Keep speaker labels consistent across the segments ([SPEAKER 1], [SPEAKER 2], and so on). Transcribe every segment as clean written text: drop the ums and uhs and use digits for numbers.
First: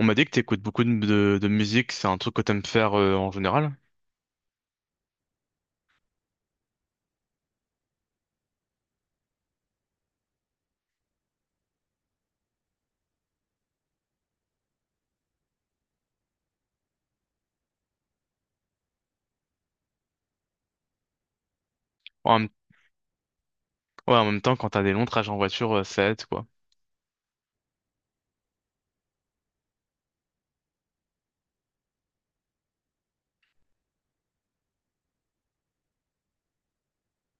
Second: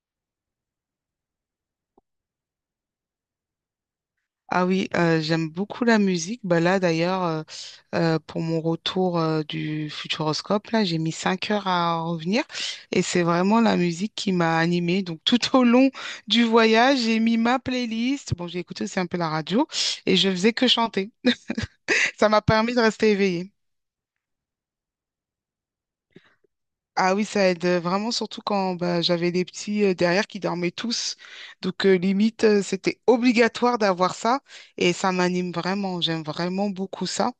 [SPEAKER 1] On m'a dit que t'écoutes beaucoup de musique, c'est un truc que t'aimes faire en général.
[SPEAKER 2] Ah oui, j'aime beaucoup la musique. Bah là, d'ailleurs, pour mon retour du Futuroscope, là, j'ai mis 5 heures à revenir et c'est vraiment la musique qui m'a animée. Donc, tout au long du voyage, j'ai mis ma playlist. Bon, j'ai écouté aussi un peu la radio et je faisais que chanter. Ça
[SPEAKER 1] En,
[SPEAKER 2] m'a
[SPEAKER 1] même-
[SPEAKER 2] permis de rester éveillée.
[SPEAKER 1] ouais, en même temps, quand t'as des longs trajets en voiture, ça aide, quoi.
[SPEAKER 2] Ah oui, ça aide vraiment, surtout quand bah, j'avais les petits derrière qui dormaient tous. Donc, limite, c'était obligatoire d'avoir ça et ça m'anime vraiment. J'aime vraiment beaucoup ça.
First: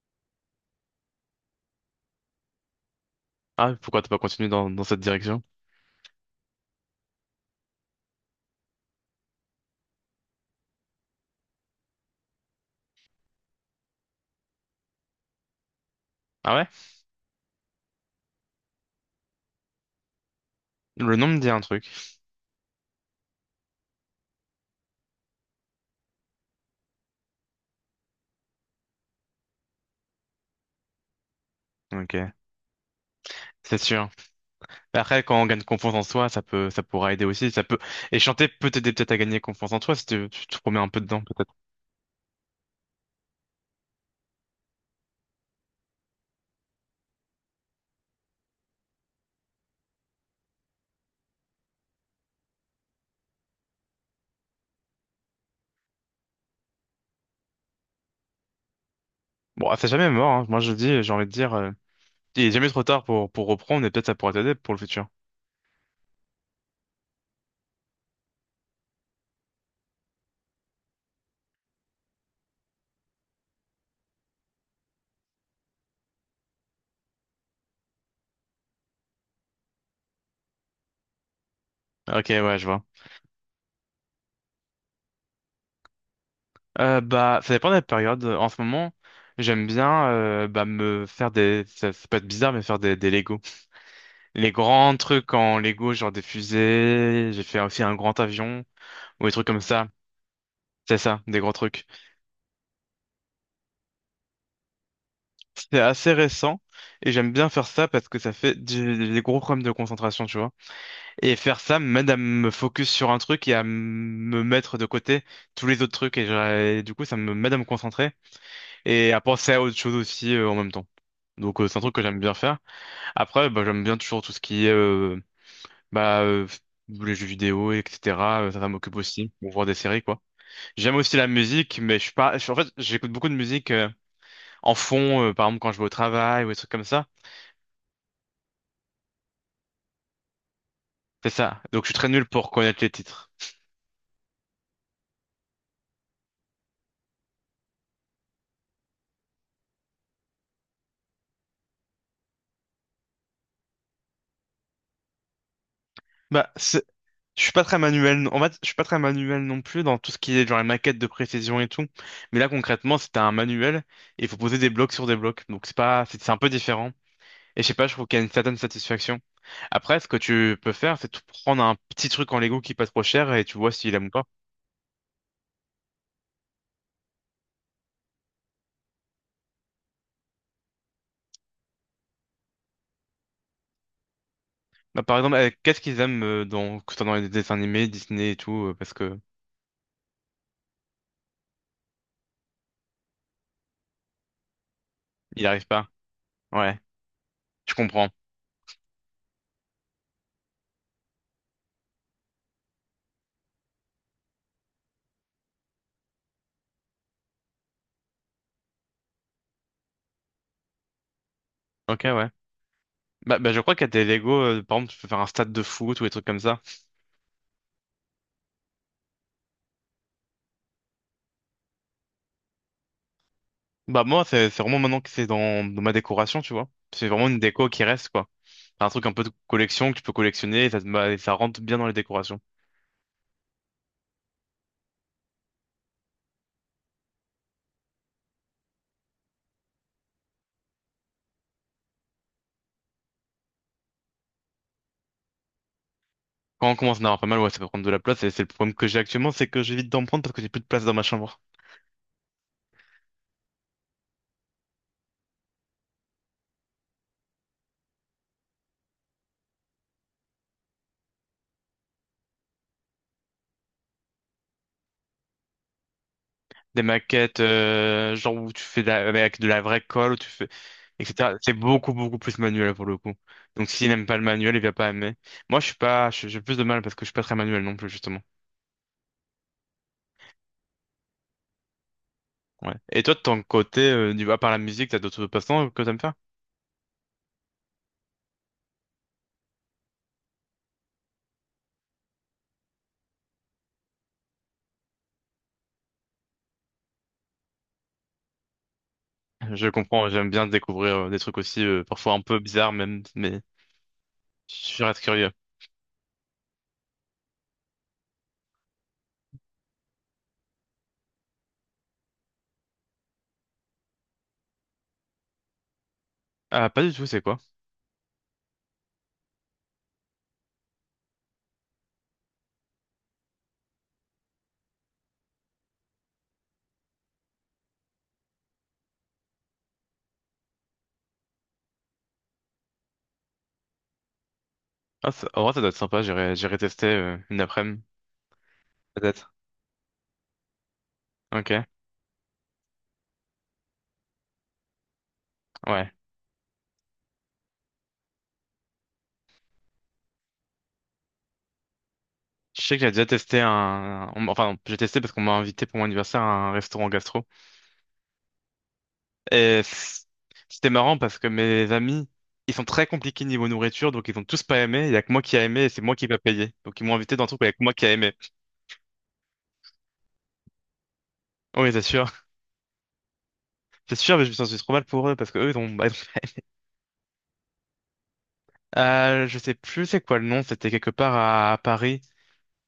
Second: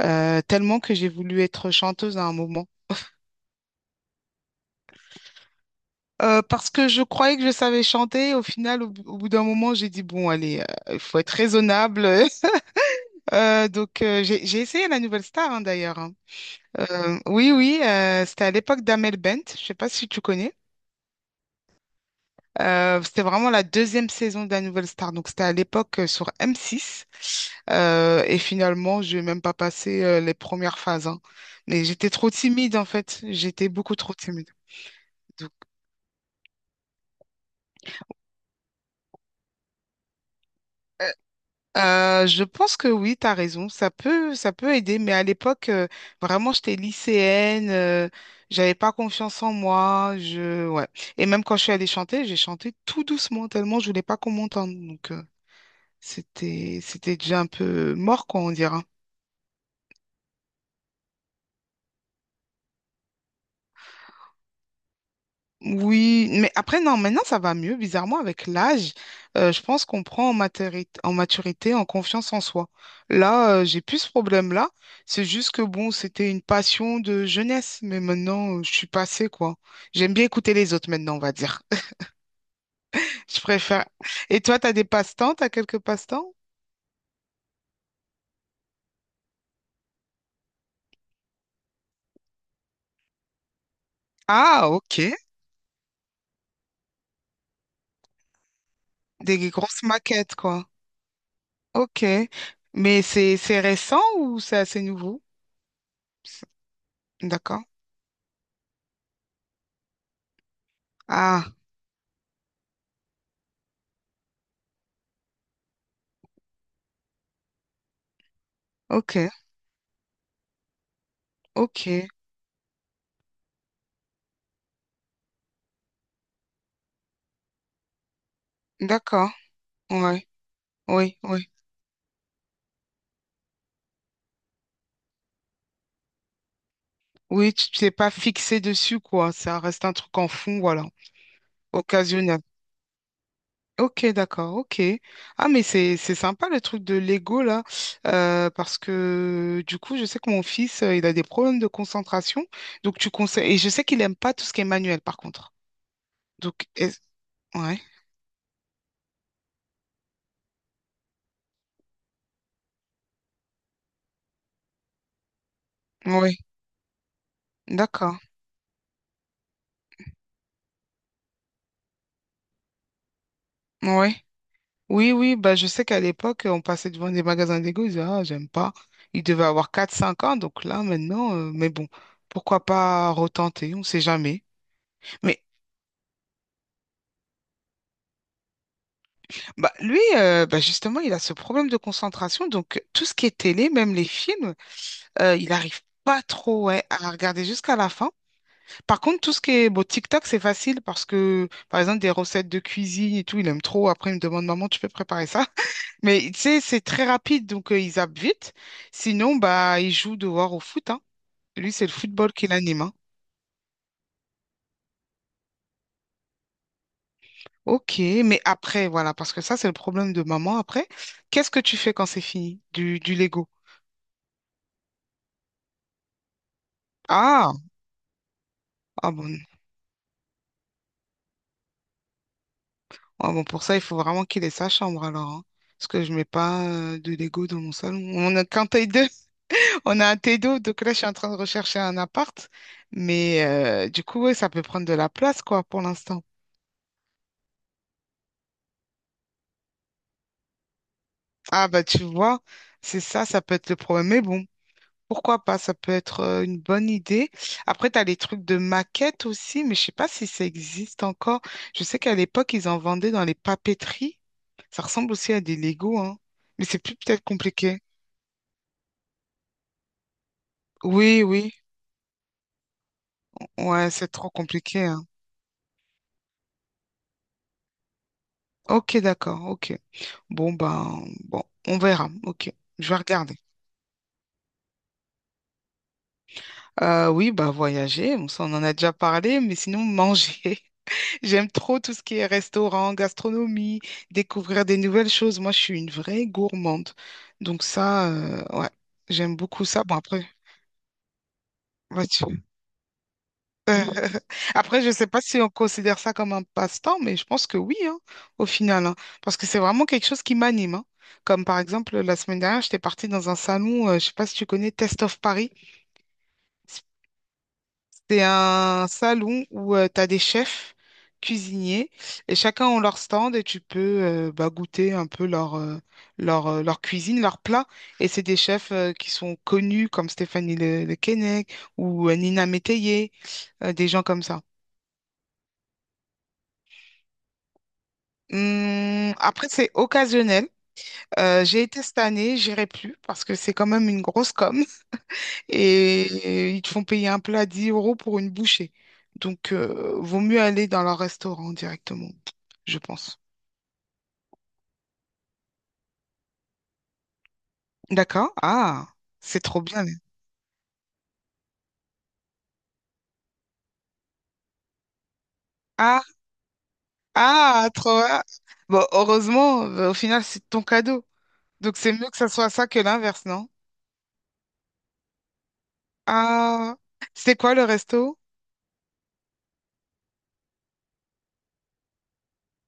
[SPEAKER 2] Tellement que j'ai voulu être chanteuse à un moment.
[SPEAKER 1] Ah, pourquoi t'as pas continué dans cette direction?
[SPEAKER 2] Parce que je croyais que je savais chanter. Au final, au bout d'un moment, j'ai dit, bon, allez, il faut être raisonnable. J'ai essayé la Nouvelle Star, hein, d'ailleurs, hein.
[SPEAKER 1] Ah ouais?
[SPEAKER 2] Oui, oui, c'était à l'époque d'Amel Bent. Je sais pas si tu connais.
[SPEAKER 1] Le nom me dit un truc.
[SPEAKER 2] C'était vraiment la deuxième saison de la Nouvelle Star. Donc, c'était à l'époque sur M6. Et finalement, je n'ai même pas passé les premières phases, hein. Mais j'étais trop
[SPEAKER 1] Ok,
[SPEAKER 2] timide, en fait. J'étais
[SPEAKER 1] c'est
[SPEAKER 2] beaucoup
[SPEAKER 1] sûr.
[SPEAKER 2] trop timide.
[SPEAKER 1] Après, quand on
[SPEAKER 2] Donc,
[SPEAKER 1] gagne confiance en soi, ça pourra aider aussi. Et chanter peut t'aider peut-être à gagner confiance en toi si tu te remets un peu dedans, peut-être.
[SPEAKER 2] Je pense que oui, tu as raison. Ça peut aider, mais à l'époque, vraiment, j'étais lycéenne, j'avais pas confiance en moi. Ouais. Et même quand je suis allée chanter, j'ai chanté tout doucement, tellement je voulais pas qu'on m'entende. Donc, c'était déjà un peu mort, quoi, on dirait, hein.
[SPEAKER 1] Bon, c'est jamais mort, hein. Moi, je dis, j'ai envie de dire, il est jamais trop tard pour reprendre et peut-être ça pourra t'aider pour le futur.
[SPEAKER 2] Oui, mais après, non, maintenant ça va mieux. Bizarrement, avec l'âge, je pense qu'on prend en maturité, en confiance en soi. Là, j'ai plus ce problème-là. C'est juste que bon, c'était une passion de jeunesse, mais maintenant, je suis passée, quoi. J'aime bien écouter les autres maintenant, on va dire.
[SPEAKER 1] Ok, ouais, je vois.
[SPEAKER 2] Je préfère. Et toi, t'as des passe-temps? T'as quelques passe-temps?
[SPEAKER 1] Bah, ça dépend de la période. En ce moment, j'aime bien bah, Ça, ça peut être bizarre, mais faire des Lego. Les
[SPEAKER 2] Ah,
[SPEAKER 1] grands
[SPEAKER 2] ok.
[SPEAKER 1] trucs en Lego, genre des fusées, j'ai fait aussi un grand avion, ou des
[SPEAKER 2] Des
[SPEAKER 1] trucs comme
[SPEAKER 2] grosses
[SPEAKER 1] ça.
[SPEAKER 2] maquettes, quoi.
[SPEAKER 1] C'est ça, des grands trucs.
[SPEAKER 2] Ok. Mais c'est récent ou c'est assez nouveau?
[SPEAKER 1] C'est assez récent, et j'aime bien
[SPEAKER 2] D'accord.
[SPEAKER 1] faire ça parce que ça fait des gros problèmes de concentration, tu vois. Et
[SPEAKER 2] Ah,
[SPEAKER 1] faire ça m'aide à me focus sur un truc et à me mettre de côté tous les autres trucs. Et du coup, ça me m'aide à me concentrer et à
[SPEAKER 2] ok,
[SPEAKER 1] penser à autre chose aussi en même temps. Donc, c'est un truc que
[SPEAKER 2] ok.
[SPEAKER 1] j'aime bien faire. Après, bah, j'aime bien toujours tout ce qui est bah, les jeux vidéo, etc. Ça, ça m'occupe
[SPEAKER 2] D'accord.
[SPEAKER 1] aussi, ou voir des séries, quoi.
[SPEAKER 2] Ouais.
[SPEAKER 1] J'aime aussi
[SPEAKER 2] Oui,
[SPEAKER 1] la
[SPEAKER 2] oui,
[SPEAKER 1] musique, mais je suis pas... en fait, j'écoute beaucoup de musique en fond, par exemple quand je vais au travail ou des trucs comme ça.
[SPEAKER 2] oui, tu t'es pas fixé dessus, quoi. Ça reste un truc en fond, voilà,
[SPEAKER 1] C'est ça. Donc, je suis très nul
[SPEAKER 2] occasionnel.
[SPEAKER 1] pour connaître les titres.
[SPEAKER 2] Ok, d'accord, ok. Ah, mais c'est sympa le truc de Lego, là, parce que du coup, je sais que mon fils, il a des problèmes de concentration, donc tu conseilles, et je sais qu'il aime pas tout ce qui est manuel, par contre.
[SPEAKER 1] Bah,
[SPEAKER 2] Donc,
[SPEAKER 1] c'est-
[SPEAKER 2] est-
[SPEAKER 1] je suis pas très
[SPEAKER 2] ouais,
[SPEAKER 1] manuel, en fait, je suis pas très manuel non plus dans tout ce qui est genre les maquettes de précision et tout. Mais là, concrètement, c'était un manuel et il faut poser des blocs sur des blocs. Donc c'est pas, c'est un
[SPEAKER 2] ouais,
[SPEAKER 1] peu différent. Et je sais pas, je trouve qu'il
[SPEAKER 2] d'accord,
[SPEAKER 1] y a une certaine satisfaction. Après, ce que tu peux faire, c'est tout prendre un petit truc en Lego qui est pas trop cher et tu vois s'il aime ou
[SPEAKER 2] ouais.
[SPEAKER 1] pas.
[SPEAKER 2] Oui, oui, bah, je sais qu'à l'époque, on passait devant des magasins d'ego, ils disaient, ah, j'aime pas. Il devait avoir 4, 5 ans, donc là, maintenant, mais bon, pourquoi pas retenter, on sait jamais.
[SPEAKER 1] Bah, par exemple,
[SPEAKER 2] Mais
[SPEAKER 1] qu'est-ce qu'ils aiment que ce soit dans les dessins animés, Disney et tout, parce que
[SPEAKER 2] bah, lui, bah, justement, il a ce problème de concentration, donc tout ce qui est télé, même les films,
[SPEAKER 1] il
[SPEAKER 2] il
[SPEAKER 1] arrive
[SPEAKER 2] arrive
[SPEAKER 1] pas.
[SPEAKER 2] pas trop
[SPEAKER 1] Ouais,
[SPEAKER 2] ouais, à regarder
[SPEAKER 1] je
[SPEAKER 2] jusqu'à la
[SPEAKER 1] comprends.
[SPEAKER 2] fin. Par contre, tout ce qui est bon, TikTok, c'est facile parce que, par exemple, des recettes de cuisine et tout, il aime trop. Après, il me demande, maman, tu peux préparer ça? Mais tu sais, c'est très rapide, donc ils zappent vite. Sinon, bah, ils jouent dehors au foot, hein. Lui, c'est le
[SPEAKER 1] Ok, ouais.
[SPEAKER 2] football qui l'anime, hein.
[SPEAKER 1] Bah, je crois qu'il y a des Lego, par exemple, tu peux faire un stade de foot ou des trucs comme ça.
[SPEAKER 2] Ok, mais après, voilà, parce que ça, c'est le problème de maman après. Qu'est-ce que tu fais quand c'est fini? Du Lego.
[SPEAKER 1] Bah moi c'est vraiment maintenant que c'est dans ma décoration, tu vois. C'est vraiment une
[SPEAKER 2] Ah,
[SPEAKER 1] déco qui reste, quoi. Enfin, un truc
[SPEAKER 2] ah
[SPEAKER 1] un peu de
[SPEAKER 2] bon.
[SPEAKER 1] collection que tu peux collectionner et ça, bah, et ça rentre bien dans les décorations.
[SPEAKER 2] Ah bon, pour ça, il faut vraiment qu'il ait sa chambre alors, hein. Parce que je mets pas de Lego dans mon salon. On a qu'un taille deux, on a un t deux, donc là, je suis en train de rechercher un appart. Mais du coup, ouais, ça peut prendre de la place, quoi, pour l'instant.
[SPEAKER 1] Quand on commence à en avoir pas mal, ouais, ça peut prendre de la place, et c'est le problème que j'ai actuellement, c'est que j'évite d'en prendre parce que j'ai plus de place dans ma chambre.
[SPEAKER 2] Ah bah tu vois, c'est ça, ça peut être le problème. Mais bon, pourquoi pas, ça peut être une bonne idée. Après, tu as les trucs de maquettes aussi, mais je sais pas si ça existe encore. Je sais qu'à l'époque, ils en vendaient dans les papeteries. Ça ressemble aussi à des Lego, hein. Mais c'est
[SPEAKER 1] Des
[SPEAKER 2] plus peut-être
[SPEAKER 1] maquettes,
[SPEAKER 2] compliqué.
[SPEAKER 1] genre où tu fais avec de la vraie colle, où tu fais,
[SPEAKER 2] Oui,
[SPEAKER 1] etc. C'est
[SPEAKER 2] oui,
[SPEAKER 1] beaucoup, beaucoup plus manuel pour le coup. Donc s'il
[SPEAKER 2] ouais,
[SPEAKER 1] n'aime
[SPEAKER 2] c'est
[SPEAKER 1] pas le
[SPEAKER 2] trop
[SPEAKER 1] manuel, il va
[SPEAKER 2] compliqué,
[SPEAKER 1] pas
[SPEAKER 2] hein.
[SPEAKER 1] aimer. Moi, je suis pas, je- j'ai plus de mal parce que je suis pas très manuel non plus, justement.
[SPEAKER 2] Ok, d'accord, ok. Bon, ben, bon, on verra, ok.
[SPEAKER 1] Ouais.
[SPEAKER 2] Je vais
[SPEAKER 1] Et toi, de
[SPEAKER 2] regarder.
[SPEAKER 1] ton côté, à part la musique, t'as d'autres passe-temps que t'aimes faire?
[SPEAKER 2] Oui, bah voyager, bon, ça on en a déjà parlé, mais sinon manger. J'aime trop tout ce qui est restaurant, gastronomie, découvrir des nouvelles choses. Moi, je suis une vraie gourmande. Donc ça, ouais, j'aime beaucoup
[SPEAKER 1] Je
[SPEAKER 2] ça. Bon,
[SPEAKER 1] comprends,
[SPEAKER 2] après,
[SPEAKER 1] j'aime bien découvrir des trucs aussi,
[SPEAKER 2] ouais,
[SPEAKER 1] parfois un peu bizarres même, mais
[SPEAKER 2] euh, après,
[SPEAKER 1] je
[SPEAKER 2] je ne
[SPEAKER 1] reste
[SPEAKER 2] sais pas
[SPEAKER 1] curieux.
[SPEAKER 2] si on considère ça comme un passe-temps, mais je pense que oui, hein, au final, hein. Parce que c'est vraiment quelque chose qui m'anime, hein. Comme par exemple, la semaine dernière, j'étais partie dans un salon, je ne sais pas si tu connais, Test of Paris.
[SPEAKER 1] Ah, pas du tout, c'est quoi?
[SPEAKER 2] C'est un salon où tu as des chefs cuisiniers et chacun ont leur stand et tu peux bah, goûter un peu leur cuisine, leur plat. Et c'est des chefs qui sont connus comme Stéphanie Le Keinec ou Nina Métayer, des gens comme ça.
[SPEAKER 1] Ah, en vrai, ça doit être sympa, j'irai tester une après-midi, peut-être.
[SPEAKER 2] Après, c'est occasionnel.
[SPEAKER 1] Ok,
[SPEAKER 2] J'ai été cette année, j'irai plus parce que c'est quand même une grosse com.
[SPEAKER 1] ouais.
[SPEAKER 2] Et ils te font payer un plat 10 euros pour une bouchée. Donc, vaut mieux aller dans leur restaurant directement,
[SPEAKER 1] Je sais
[SPEAKER 2] je
[SPEAKER 1] que j'ai déjà
[SPEAKER 2] pense.
[SPEAKER 1] testé enfin, non, j'ai testé parce qu'on m'a invité pour mon anniversaire à un restaurant gastro.
[SPEAKER 2] D'accord? Ah, c'est trop
[SPEAKER 1] Et
[SPEAKER 2] bien.
[SPEAKER 1] c'était marrant parce que mes amis, ils sont très compliqués niveau nourriture, donc ils ont tous pas aimé. Il y a que moi qui a aimé et c'est moi
[SPEAKER 2] Ah,
[SPEAKER 1] qui va payer. Donc ils m'ont invité dans un truc où il y a que
[SPEAKER 2] ah,
[SPEAKER 1] moi qui a
[SPEAKER 2] trop
[SPEAKER 1] aimé.
[SPEAKER 2] bien. Bon, heureusement, bah, au final, c'est ton cadeau.
[SPEAKER 1] Oui,
[SPEAKER 2] Donc,
[SPEAKER 1] c'est
[SPEAKER 2] c'est
[SPEAKER 1] sûr.
[SPEAKER 2] mieux que ça soit ça que l'inverse, non?
[SPEAKER 1] C'est sûr, mais je me sens trop mal pour eux parce que eux, ils ont... bah, ils ont-
[SPEAKER 2] Ah, c'était quoi le resto?
[SPEAKER 1] Je sais plus c'est quoi le nom, c'était quelque part à Paris.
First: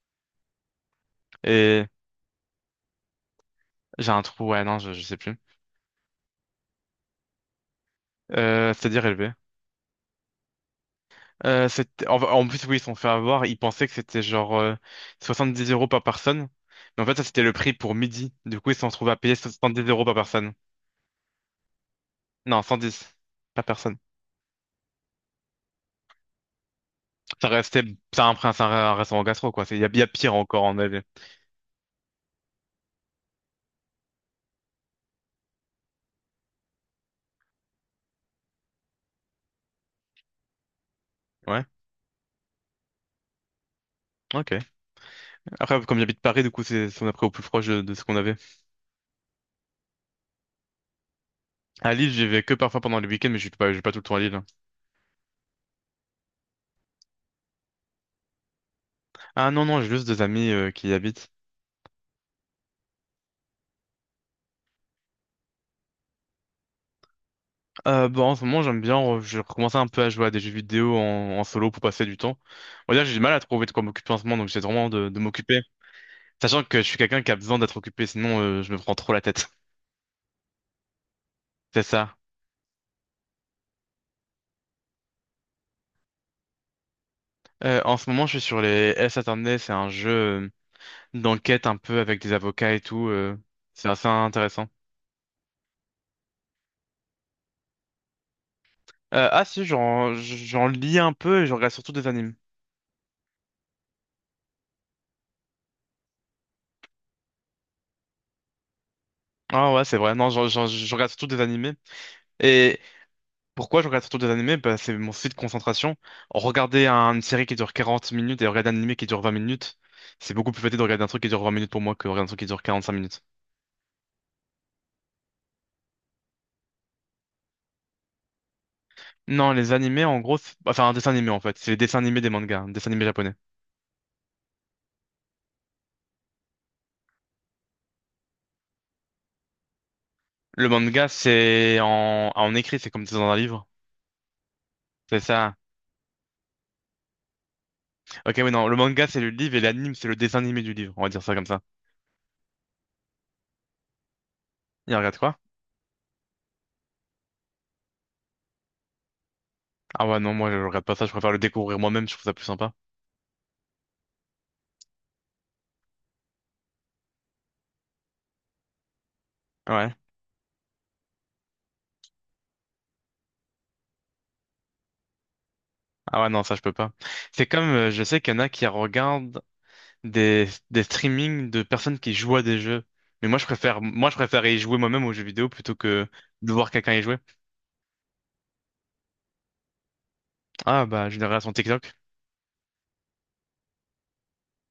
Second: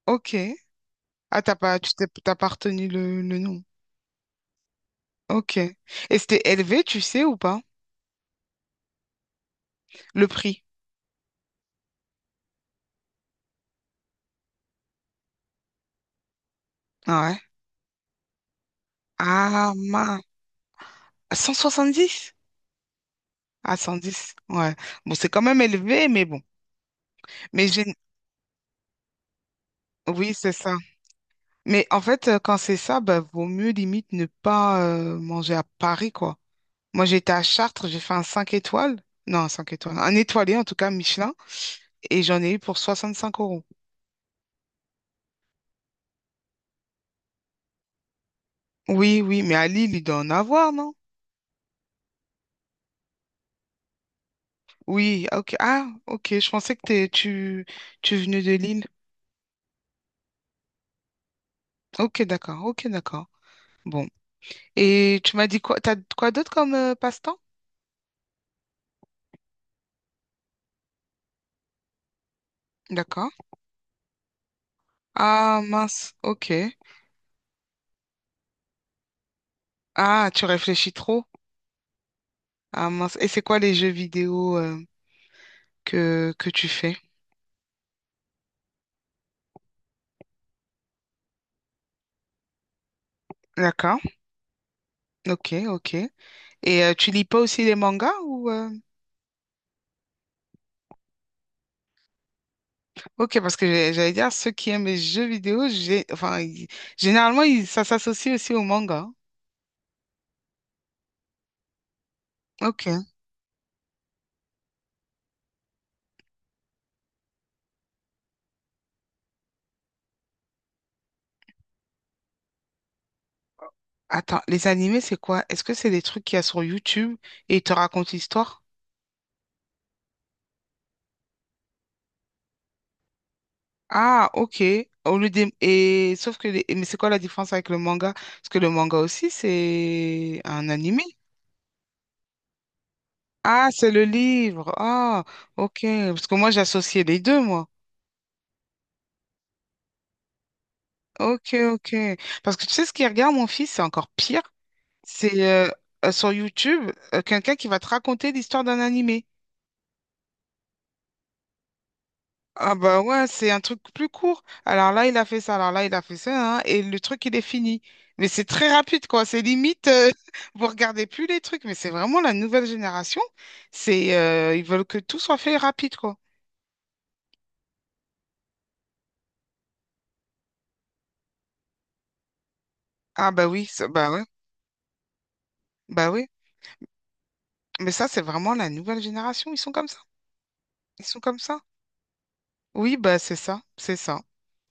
[SPEAKER 2] Ok. Ah,
[SPEAKER 1] Et
[SPEAKER 2] t'as pas retenu le nom.
[SPEAKER 1] j'ai un trou, ouais, non, je sais plus.
[SPEAKER 2] Ok. Et c'était élevé, tu sais, ou pas?
[SPEAKER 1] C'est-à-dire élevé.
[SPEAKER 2] Le prix.
[SPEAKER 1] En plus, oui, ils se sont fait avoir. Ils pensaient que c'était genre 70 € par personne. Mais en fait, ça,
[SPEAKER 2] Ah ouais.
[SPEAKER 1] c'était le prix pour midi. Du coup, ils se sont retrouvés à payer
[SPEAKER 2] Ah,
[SPEAKER 1] 70 € par
[SPEAKER 2] mince.
[SPEAKER 1] personne.
[SPEAKER 2] Dix
[SPEAKER 1] Non, 110. Par
[SPEAKER 2] Ah,
[SPEAKER 1] personne.
[SPEAKER 2] 110, ouais. Bon, c'est quand même élevé, mais bon.
[SPEAKER 1] Ça
[SPEAKER 2] Mais
[SPEAKER 1] restait...
[SPEAKER 2] j'ai.
[SPEAKER 1] C'est un restaurant gastro, quoi. Il y a, pire
[SPEAKER 2] Oui, c'est
[SPEAKER 1] encore
[SPEAKER 2] ça.
[SPEAKER 1] en avait.
[SPEAKER 2] Mais en fait, quand c'est ça, bah, vaut mieux limite ne pas manger à Paris, quoi. Moi, j'étais à Chartres, j'ai fait un 5 étoiles. Non, un 5 étoiles. Un étoilé, en tout cas, Michelin.
[SPEAKER 1] Ouais,
[SPEAKER 2] Et j'en ai eu pour 65 euros.
[SPEAKER 1] ok. Après, comme j'habite Paris, du coup, on a pris au plus proche de ce qu'on avait.
[SPEAKER 2] Oui, oui, mais à Lille, il doit en avoir, non?
[SPEAKER 1] À Lille, j'y vais que parfois pendant les week-ends, mais je suis pas tout le temps à Lille, hein.
[SPEAKER 2] Oui, ah, ok. Ah, ok, je pensais que tu venais de Lille.
[SPEAKER 1] Ah non, non, j'ai juste des amis qui y habitent.
[SPEAKER 2] Ok, d'accord, ok, d'accord. Bon. Et tu m'as dit quoi? T'as quoi d'autre comme passe-temps?
[SPEAKER 1] Bah, en ce moment, j'aime bien, je recommençais un peu à jouer à des jeux vidéo en solo pour passer du temps. On va dire, j'ai du mal
[SPEAKER 2] D'accord.
[SPEAKER 1] à trouver de quoi m'occuper en ce moment, donc j'essaie vraiment de
[SPEAKER 2] Ah
[SPEAKER 1] m'occuper.
[SPEAKER 2] mince, ok.
[SPEAKER 1] Sachant que je suis quelqu'un qui a besoin d'être occupé, sinon je me prends trop la tête.
[SPEAKER 2] Ah, tu réfléchis trop?
[SPEAKER 1] C'est ça.
[SPEAKER 2] Ah mince. Et c'est quoi les jeux vidéo que tu fais?
[SPEAKER 1] En ce moment, je suis sur les S. Attorney, c'est un jeu d'enquête un peu avec des avocats et tout, c'est
[SPEAKER 2] D'accord.
[SPEAKER 1] assez intéressant.
[SPEAKER 2] Ok, ok. Et tu lis pas aussi les mangas ou
[SPEAKER 1] Ah si, j'en lis un peu et je regarde surtout des animes.
[SPEAKER 2] ok, parce que j'allais dire ceux qui aiment les jeux vidéo, j'ai enfin généralement ça s'associe aussi aux mangas.
[SPEAKER 1] Ah ouais, c'est vrai. Non, je regarde surtout des animés. Et
[SPEAKER 2] Ok.
[SPEAKER 1] pourquoi je regarde surtout des animés? Bah, c'est mon site de concentration. Regarder une série qui dure 40 minutes et regarder un animé qui dure 20 minutes, c'est beaucoup plus facile de regarder un truc qui dure 20 minutes pour moi que regarder un truc qui dure 45 minutes.
[SPEAKER 2] Attends, les animés c'est quoi? Est-ce que c'est des trucs qu'il y a sur YouTube et ils te racontent l'histoire?
[SPEAKER 1] Non, les animés, en gros, enfin un dessin animé en fait, c'est les dessins animés des mangas, un dessin animé japonais.
[SPEAKER 2] Ah, ok. Au lieu des. Et sauf que les. Mais c'est quoi la différence avec le manga? Parce que le manga aussi c'est
[SPEAKER 1] Le
[SPEAKER 2] un animé.
[SPEAKER 1] manga, c'est en écrit, c'est comme c'est dans un livre.
[SPEAKER 2] Ah, c'est le livre.
[SPEAKER 1] C'est
[SPEAKER 2] Ah,
[SPEAKER 1] ça.
[SPEAKER 2] ok. Parce que moi, j'associais les deux, moi.
[SPEAKER 1] Ok, oui, non, le manga, c'est le livre et l'anime, c'est le dessin animé du livre, on va dire ça comme
[SPEAKER 2] Ok,
[SPEAKER 1] ça.
[SPEAKER 2] ok. Parce que tu sais, ce qu'il regarde, mon fils, c'est encore pire.
[SPEAKER 1] Il regarde quoi?
[SPEAKER 2] C'est sur YouTube, quelqu'un qui va te raconter l'histoire d'un animé.
[SPEAKER 1] Ah ouais, non, moi je regarde pas ça, je préfère le découvrir moi-même, je trouve ça plus sympa.
[SPEAKER 2] Ah bah ouais, c'est un truc plus court. Alors là, il a fait ça, alors là, il a fait ça, hein, et le truc, il est fini. Mais c'est très rapide, quoi. C'est limite,
[SPEAKER 1] Ouais.
[SPEAKER 2] vous regardez plus les trucs, mais c'est vraiment la nouvelle génération. Ils veulent que tout soit fait rapide, quoi.
[SPEAKER 1] Ah ouais, non, ça je peux pas. C'est comme, je sais qu'il y en a qui regardent des streamings de personnes qui jouent à des jeux. Mais
[SPEAKER 2] Ah
[SPEAKER 1] moi,
[SPEAKER 2] bah oui,
[SPEAKER 1] moi,
[SPEAKER 2] bah
[SPEAKER 1] je
[SPEAKER 2] ouais,
[SPEAKER 1] préfère y jouer moi-même aux jeux vidéo plutôt que
[SPEAKER 2] bah oui.
[SPEAKER 1] de voir quelqu'un y jouer.
[SPEAKER 2] Mais ça, c'est vraiment la nouvelle génération. Ils sont comme ça.
[SPEAKER 1] Ah,
[SPEAKER 2] Ils
[SPEAKER 1] bah,
[SPEAKER 2] sont comme
[SPEAKER 1] génération
[SPEAKER 2] ça.
[SPEAKER 1] TikTok.
[SPEAKER 2] Oui, bah c'est ça. C'est ça.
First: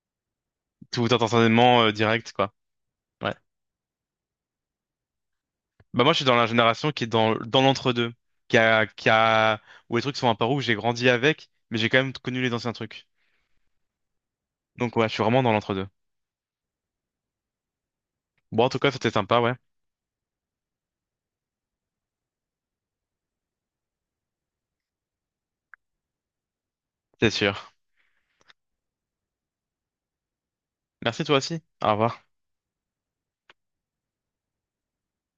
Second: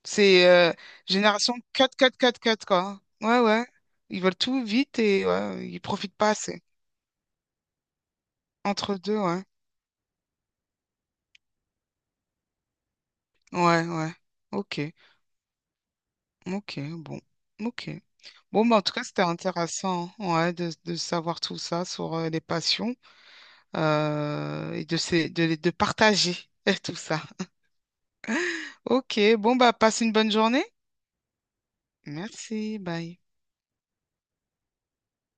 [SPEAKER 2] C'est
[SPEAKER 1] Tout
[SPEAKER 2] Génération
[SPEAKER 1] instantanément,
[SPEAKER 2] cut, cut,
[SPEAKER 1] direct,
[SPEAKER 2] cut,
[SPEAKER 1] quoi.
[SPEAKER 2] cut, quoi.
[SPEAKER 1] Ouais.
[SPEAKER 2] Ouais, ouais. Ils veulent tout vite et ouais, ils
[SPEAKER 1] Bah, moi,
[SPEAKER 2] profitent
[SPEAKER 1] je suis
[SPEAKER 2] pas
[SPEAKER 1] dans la
[SPEAKER 2] assez.
[SPEAKER 1] génération qui est dans l'entre-deux. Qui a,
[SPEAKER 2] Entre
[SPEAKER 1] qui
[SPEAKER 2] deux, ouais.
[SPEAKER 1] a, Où les trucs sont un peu où j'ai grandi avec, mais j'ai quand même connu les anciens trucs.
[SPEAKER 2] Ouais, ouais. Ok.
[SPEAKER 1] Donc, ouais, je suis vraiment dans l'entre-deux.
[SPEAKER 2] Ok. Bon. Ok.
[SPEAKER 1] Bon,
[SPEAKER 2] Bon,
[SPEAKER 1] en
[SPEAKER 2] bah,
[SPEAKER 1] tout
[SPEAKER 2] en
[SPEAKER 1] cas,
[SPEAKER 2] tout cas,
[SPEAKER 1] c'était
[SPEAKER 2] c'était
[SPEAKER 1] sympa, ouais.
[SPEAKER 2] intéressant ouais, de savoir tout ça sur les passions et de, ces- de, les- de partager tout ça.
[SPEAKER 1] C'est sûr.
[SPEAKER 2] Ok. Bon, bah, passe une bonne journée.
[SPEAKER 1] Merci toi aussi. Au revoir.
[SPEAKER 2] Merci. Bye.